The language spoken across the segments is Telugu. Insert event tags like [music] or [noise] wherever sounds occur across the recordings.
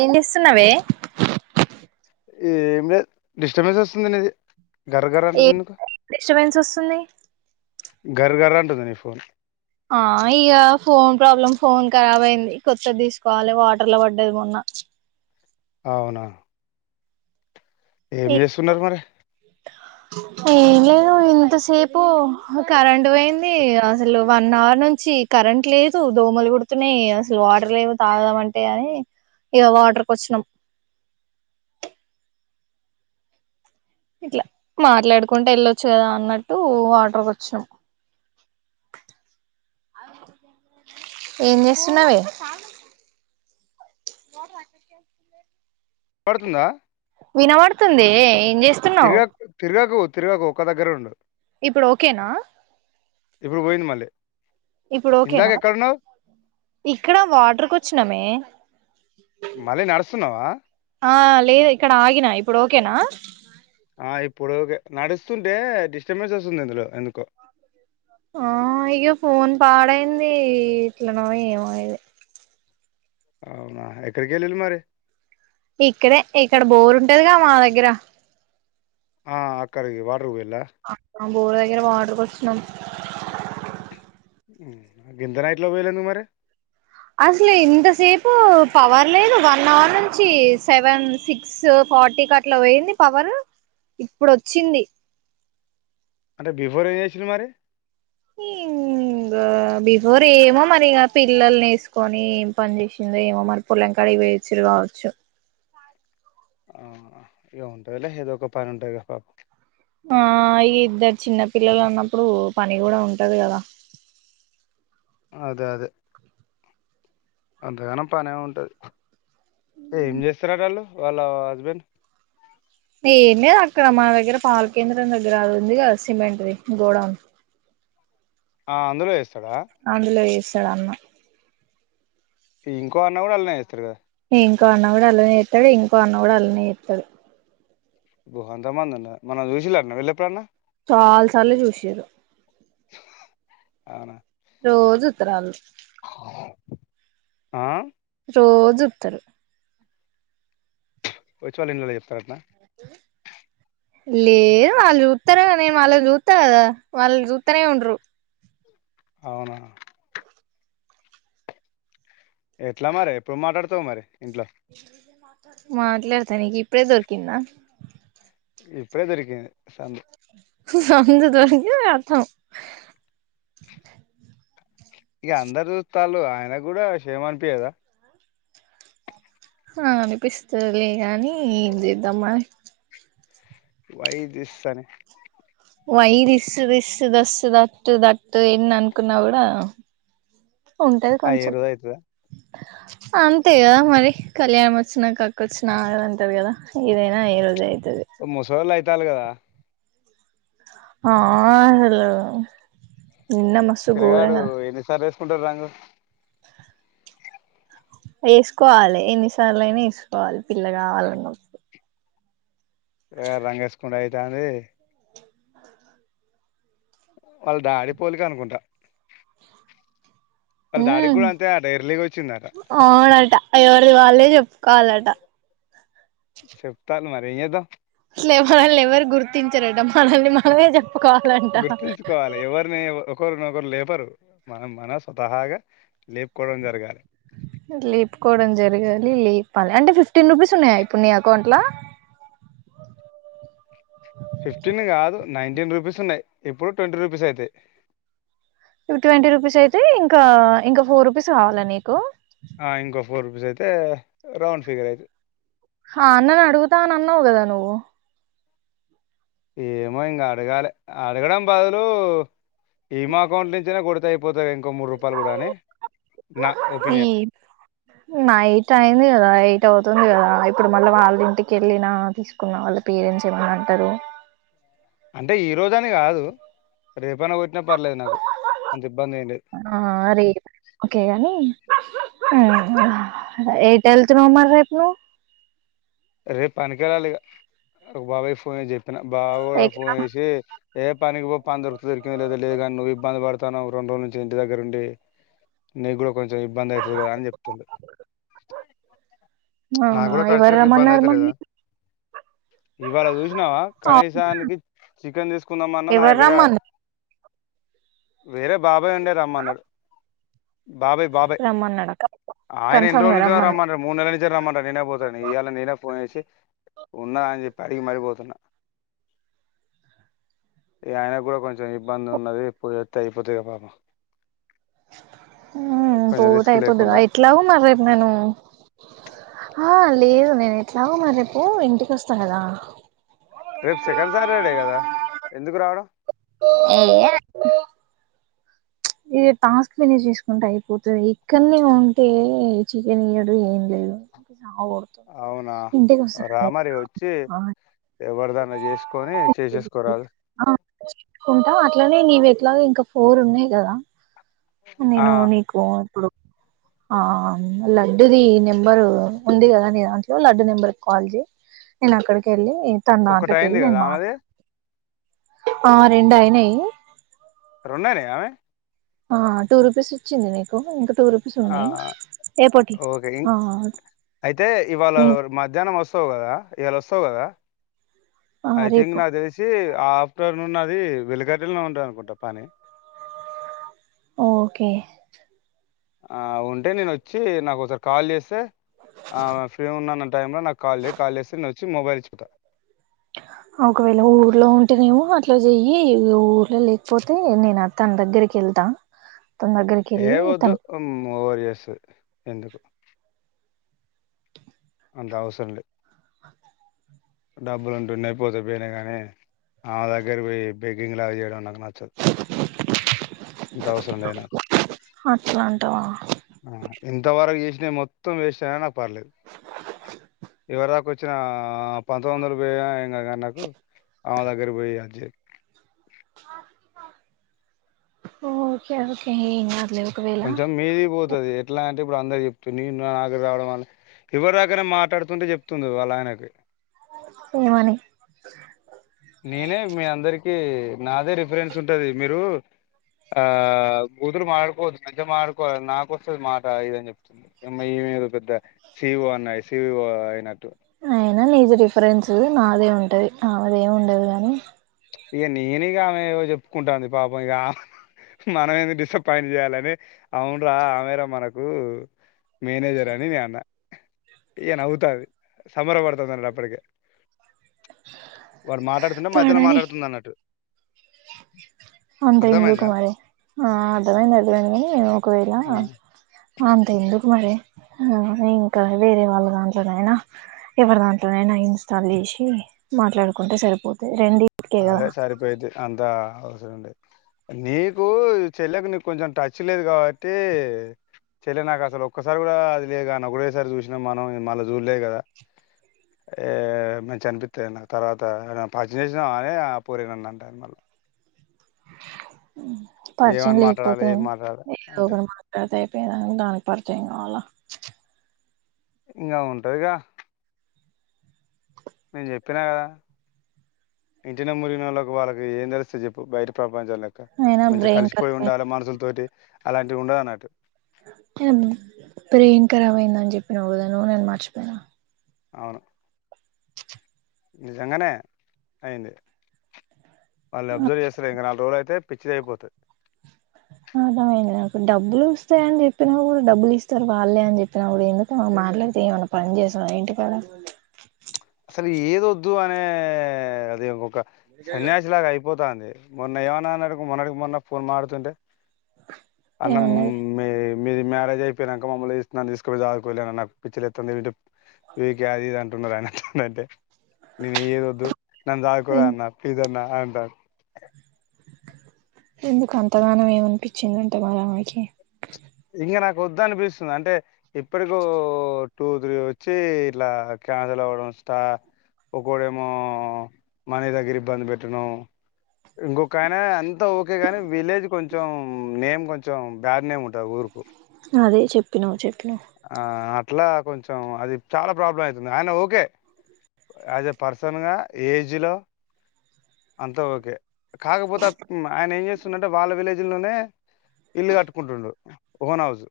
ఏం చేస్తున్నావే ఎం లేద్ డిస్టర్బెన్స్ వస్తుంది నిది ఏ డిస్టబెన్స్ వస్తుంది గర్ గర్ ఉంటుంది నీ ఫోన్ ఆ ఇగ ఫోన్ ప్రాబ్లమ్ ఫోన్ ఖరాబ్ అయింది కొత్తది తీసుకోవాలి వాటర్ ల పడ్డది మొన్న అవునా ఏం చేస్తున్నారు మరి దు ఇంతసేపు కరెంట్ పోయింది అసలు వన్ అవర్ నుంచి కరెంట్ లేదు దోమలు కుడుతున్నాయి అసలు వాటర్ లేవు తాగదాం అంటే అని ఇగ వాటర్కి వచ్చినం ఇట్లా మాట్లాడుకుంటే వెళ్ళొచ్చు కదా అన్నట్టు వాటర్కి వచ్చాం ఏం చేస్తున్నావే [inaudible] పడుతుందా వినబడుతుందియే ఏం చేస్తున్నావు తిరుగకు ఒక్కదగ్గరే ఉండు ఇప్పుడు ఓకేనా ఇప్పుడు పోయింది మళ్ళీ ఇప్పుడు ఇందాక ఓకేనా ఎక్కడున్నావు ఇక్కడ వాటర్కి వచ్చినామే మళ్ళీ నడుస్తున్నావా ఆ లేదు ఇక్కడ ఆగిన ఇప్పుడు ఓకేనా ఆ ఇప్పుడు ఓకే నడుస్ స్తుంటే డిస్టర్బెన్స్ వస్తుంది ఇందులో ఎందుకో ఆ ఇగ ఫోన్ పాడైంది ఎట్లనో ఏమొ ఇది అవునా ఎక్కడికేల్లిల్లు మరి ఇక్కడే ఇక్కడ బోరుంటదిగా మా దగ్గర ఆ అక్కడికి వాట ర్ కుపొఇళ్ల బోరు దగ్గర వాటర్ కొచ్చినం గింత నైట్ల పొఇళ్లేందుకు మరి అసలు ఇంతసేపు పవర్ లేదు వన్ అవర్ నుంచి సెవెన్ సిక్స్ ఫార్టీ కట్లా పోయింది పవర్ ఇప్పుడు వచ్చింది అంటే బిఫోర్ ఏం చేసిళ్ళు మరి ఇంగా బిఫోర్ ఏమో మరి ఇగ పిల్లల్ని ఎసుకొని ఏం పని చేసిందో ఏమో మరి పులంకాడికి పో్యెచిర్రు కావచ్చు ఆ ఇగ ఉంటందిలే ఏదో ఒక పని ఉంటది కదా పాపకి ఆ ఇగ ఇద్దరు చిన్న పిల్లలు అన్నప్పుడు పని కూడా ఉంటది కదా అదే అదే అంతగానం పనే ఉంటుది ఏం చేస్తారట వాళ్ళు వాళ్ళ హస్బెండ్ ఏం లెద్ అక్కడ మా దగ్గర పాల కేేంద్రం దగ్గర అది ఉంది కదా సిమెంట్ది గోడం ఆ అందులో చెస్ అందులో ఎస్ [inaudible] ఇంకో అన్న కూడాళ్నే చేస్తారు కదా ఇంకో అన్న కూడా అల్లనే చేత్తడు ఇంకో అన్న కూడా అల్నే చేత్తడు ఓ అంతమనుదర మనల్ని జూసింద్రా వీలేపుడన్న చాలసార్లు చూసిర్ ఉ అవునా రోజు ఉత్తరాలు ఆ రో చూప్తారు వచ్చి వాళ్ళిలలోచెప్తర అట లేదు వాళ్ళు చూత్తరు నేను వాళ్ళ వి జూత్త కదా వాళ్ళు చూత్త నే ఉండరు అవునా ఎట్లా మరి ఎప్పుడు మాట్లాడుతావు మరి ఏట్లా మాట్లాడతా నీక్ఇప్పుడే దొరికిందా ఇప్పుడే దొరికింది సందుదొరికితే అ టమ్ ఇక అందరుూస్తాలు ఆయన కూడా షేమ్ అంతేగద ఆ అనిపిస్తులేగానీ ఏం చేద్దామా వై థిస్ అనే why this this thus that that ఏన్ని అనుకున్నా కూడా ఉంటది ఆ ఏ కొంచెం రోజు అవుతుందా అంతే కదా మరి కళ్యాణం వచ్చినా కక్ వచ్చినా ఆగదు అంటారు కదా ఏదైనా అయ్యే రోజ్ అయిత ముసలోలు ఆయితే ట్టాలి కదా ఆ హలో నిన్న మస్తు పిల్లగాడు ఘోరంగా [inaudible] వేసుకోవాలి ఎన్నిసార్లు అయినా వేసుకోవాలి పిల్ల కావాలన్నప్పుడు ఇగ రంగు ఎస్ కుడా అయితండి వాళ్ళ డాడీ పోలిక అనుకుంటా ఉ వాళ్ళ డాడీకి కూడా అంతే అట ఎర్లీగా వచ్చిందట అవునట ఎవరిది వాళ్ళే చెపుకోవలట చెప్తాళ్ళు ఏం చేద్దాం అట్లే మనల్ని ఎవరు గుర్తించరట మనల్ని మనమే చే గుర్తుంచుకోవాలి ఎవరిని ఒకరినోకరు లే చెపరు మనం మనస్వతహాగా లేపుకోవడం జరిగాలి లి లేపాలి అంటే ఫిఫ్టీన్ రూపీస్ ఉన్నాయా ఇప్పుడు నీ అకౌంట్ లో ఫిఫ్టీన్ కాదు నైన్టీన్ రూపీస్ ఉన్నాయి ఇప్పుడు ట్వంటీ రూపీస్ అయితాయి ఇ ట్వంటీ రూపీస్ అయితే ఇంకా ఇంకా ఫోర్ రూపీస్ కావాలా నీకు ఆ ఇంకోొ ఫోర్ రూపీస్ అయితే రౌండ్ ఫిగర్ అయిత ఆ అన్నను అడుగుతా అనీ అన్నావ్ కదా నువ్వు ఏమో ఇకా అడగాలి అడగడం బదులు ఈమా అకౌంట్ నుంచనే కొడుతాయి అయిపోతాడు ఈ ఒపీనియన్ నైట్ అయింది కదా ఎయిట్ అవుతుంది కదా ఇప్పుడు మళ్ళీ వాళ్ళ ఇంటికి వెళ్ళిన తీసుకున్న వాళ్ళ పేరెంట్స్ ఏమన్నా అంటారు అంటే ఈ రోజు అని కాదు రేపన పో ఆ రే ఓకేగాని ఏ ఏల్తున్నావ్ మరి రేపు నువ్వు రేపు పనికినికిెళ్ళాలి ఒక బాబాయ్ ఫోన్ చెప్పి అన బావో కూడా ఎక్కడ ఫోన్ చేసి ఏ పనికి పో పని దొరుకుత దొరికింది లేదా లేదు కాగాని నువ్వు ఇబ్బంది పడతావు రెండు రోజు నుంచి ఇంటి దగ్గరుండి నీ కూడా కొంచెం ఇబ్బంది అవుతుంది కదా అని చెప్తుడు నా అవునా కూడా ఎవరు ఖర్చులోకి ఇబ్బంది రమ్మన్నారు మరి అయితలేదా ఇవాళ చూసినావా కనీసానికి చికెన్ తీసుకుందాం అన్న నా ఎవరు దగ్గర రమ్మన్నారు వేరే బాబాయ్ ఉండే రమ్మన్నాడు బాబాయి బాబాయీ రమ్మన్నాడా ఆయన ఎన్ని కన్ఫర్మ్ రోజుల గా నుంచి రమ్మన్నా రమ్మంటే మూడు నెలల నుంచి రమ్మనాడు నేనే పోతలేను ఇయ్యా నేనే ఫోన్ చేసి ఉన్నా అని చెప్పి అడిగి మారి పోతున్నా ఆయన కూడా కొంచెం ఇబ్బంది ఉన్నది పోయి వస్తె అయిపోతది కదా పాప పోత రిస్క్ అయిపోదు లేకుండా ఎట్లా మరి రేపు నేను ఆ లేదు నేను ఎట్లాగ మ రేపు ఇంటికి వస్తా కదా రేపు సెకన్ సాటర్డే కదా ఎందుకు రావడం అవు ఇది టాస్క్ వినే చూసుకుంటే అయిపోతుంది ఇక్కడనే ఉంటే చికెన్ ఇయడు ఏం లేదు ఆతు అవునా ఇంటస ఎవరిదైనా చేసుకొని చేసేసుకోరాాలి అట్లాగ ఇంకా ఫోర్ ఉన్నాయి కదా ఆ నేను నీకుడు ఆ లడ్డుది నెంబరు ఉంది కదా నీ దాంట్లో లడ్డు నెంబర్ కాల్జి నేను అక్కడికి వెళ్ళి ఏ తన ఒకటి నాటలకి వెళ్ళ అయింది కదా నేను ఆమెది మాట్లా ఆ రెండు అయినాయి రొన్నానే ఆమెే ఆ టూ రూపీస్ వచ్చింది నీకు ఇంకా టూ రూపీస్ ఆ ఉన్నాయి రేపటి ఓకే, ఇం ఆ అయితే ఇవాళ నే మధ్యానం వస్స్ వ్ కదా ఇయల వస్సవ్ కదా ఆ ఐథింక్ రేపు నా థెల్సి ఆఫ్టర్నూన్ అది వెలికట్టల్నొ ఉంటాది అనుకుంటా పని ఓకే ఆ ఉంటే నేను వచ్చి నాకు ఒకసారి కాల్ చేస్సే, ఆ ఫ్రీ ఉన్నన్న టైంలో నాకు కాల్ చే కాల్ లేస్సే నేనుచ్చి మొబైల్ ఇచ్చిపొత ఒకవేళ ఊర్లో ఉంటేనేమో అట్ల జెయ్యి ఊర్లో లేక్పోతే నేన తన్ దగ్గరికి ఎళ్తా ఏ వొద్దు ఓంమోరియస్ త్ ఎందుకు అంత అవస్రం లే అే డబ్బులు ఉంటున్నయ్ పోతెపోయ్ నయ్ కానీ, ఆమె దగ్గర పోయి బెగ్గింగ్ లాగా చేయడం నాకు నచ్చద్. లేదు నాకు అట్లాంటవా ఆ ఇంత వరకు చేస్న మొత్తం వేస్టెన నాక్ పర్లేద్ ఎవ్వరాక వచ్చిన, పంత్తవందలు పొయ్నయ్ ఇంగా గాని నాకు ఆమె దగ్గర పోయి అజ్జి ఓకే ఓకే ఏం క కొంచెం మీది పోతది ఎట్లాన్ ఇప్పుడు అందరు చెప్తుంని నీ నాకు రావడం వల్ల ఎవ్వరురాకన మాట్లాడుతుంది చెప్తుంది వాళ్ళ ఆయనకి ఏమని నేనే మీ అందరికి నాదే రిఫరెన్స్ ఉంటది మీరు, ఆ కూదురు మాడాడుకోవద్దు సంజ్య మారుకోలి నాకొస్సది మాట ఇదని చెప్తుంది, ఎమ్మెల్యే ఇవొదొ పెద్ద సిఓ అన్నయ్ సివిఓ అయినట్టు అయినా నీది రిఫరెన్స్ నాదే ఉంటది ఆమెది ఏం ఉండదు గానీ ఇక నేనేగ ఆమె ఏవో చెప్పుకుంటాంది పాపం ఇక, మనంవేమి డిస్సప్పాయింట్ చేయాలని అవున్రా ఆమెరా మనకు మేనేజర్ అని నే అన్న తియ్యనవ్వుతాది, సమర పడతంది అన్ అప్పటికి వాడు మాట్లడుతున్న మధ్యలో పడని మాట్లాడు ట్ అంత ఇందు కుమారే ఆ అర్థమైంది అర్థమైంనీ ఒకవేళ, ఆ అంత ఇందుకు మరి హా ఇంకా వేరే వాళ్ళ దాంట్లోనైనా ఎవరి దాంట్లోనైనా ఇన్స్టాల్ లేసి మాట్లాడుకుంటే సరిపోతది రెండి. అదే సరిపెయిద్ది అంత అవసరం లే, నీకు చెల్లెకు నీకు కొంచెం టచ్ లేదు కాబట్టి, చెల్లె నాకు అసలు ఒక్కసారి కూడా అది లేదు అని ఒకటేసారి చూస్నం మనం ఇ మళ్ళ జూల్లే కదా, ఏ మేము చనిపిసత్తె నా తర్వాత పజ్ స్నవ్ అనేగా ఆ పోర్ నన్ను అంటన్నరు. పరిచయం ఏమని మాట్లాడాలి? లేకపోతే ఏం మాట్లాడాలి? ఏ, ఏదో అంటే ఒకరు మాట్లా తే పేద దానికి పర్చయం కావాలా ఇంగా ఉంటదిగా నేన్ చెప్పినా కదా, ఇంటినం మురిగినొళ్ళకు వాళ్ళకు ఏం తెలుస్సది చెప్పు బయట ప్ర పంచం లెక్క అయినా మంచి బ్రెయిన్ కలిసిపోయ్ ఖరాబ్ ఉండాలె మనషుల్ తోటి అలాంటివి ఉండదు అన్నటు అవును బ్రెయిన్ ఖరాబ్ అయింద అని చెప్పి నవు కదా నువ్వు నేను మర్చిపోనా అవును నిజంగానే అయ్యింది అల్ అబ్జర్వ్ చేస్తలేగాద ఆల్ రోల్ అయితే పిచ్చిది అయిపోతుది అ హా నాకు డబ్బులు వస్తాయ అని చెప్పినా కూడా డబ్బులు ఇస్తారు వాళ్ళే అని చెప్పినాప్పు ఎందుకు మాట్లాడితే ఏమన్నా పని చేశవ ఇంటి కడ అసలు ఏది వద్దు అనే అదే ఓక సన్యాసిలాగాయి పోతుంది మొన్న ఏమైన్నాడికి మొన్నడికి మొన్న ఫోన్ మాడుతుంటే అన్నమ్ ఏమన్నది మీరు మ్యారేజ్ అయిపోయియాక మమ్మల్ని ఇస్తున్నాను తీసుకళ దాదుకోలేన్న నాకు పిచ్చిలు ఎత్తంది ఏంటి అది ఇది అంటున్నారు ఆయన అదే నను ఏదద్దు నన్ను సదుకొండ్లన్న అన్న ప్లీజ్ అన్న అంటా ఎందుకు అంతగానం ఏమనిపించిందంటే మారమకి ఇంకా నాకు వద్ద అనిపిస్తుంది అంటే ఇప్పటిక టూ త్రీ వచ్చి ఇట్లా క్యాన్సల్ అవ్వడం స్టా ఒడేమో మనీ దగ్గర ఇబ్బంది పెట్టడం ఇంకొకయనా ఓకే గాని విలేజ్ కొంచెం నేమ్ కొంచెం బ్యాడ్ నేమ్ ఉంటాంది ఇల్ల ఊరుకు అదే చెప్పినవ్వు చెప్పి ఆ అట్లా కొంచెం అది చాలా ప్రాబ్లం అవుతుంది ఆయన ఓకే యాజ్ ఎ పర్సన్గా ఏజ్లో అంత ఓకే కాకపోతే ఆయన ఏం చేస్తుండంటే వాళ్ళ విలేజ్లోనే ఇల్లు కట్టుకుంటుండు ఓన్ హౌస్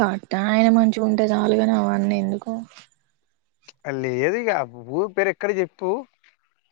కట్టాఆయన మంచిగా ఉంటే చాలుగాని అవన్నీ ఎందుకు అ లేదు ఇగా ఊరి పేరు ఎక్కడ చెప్పు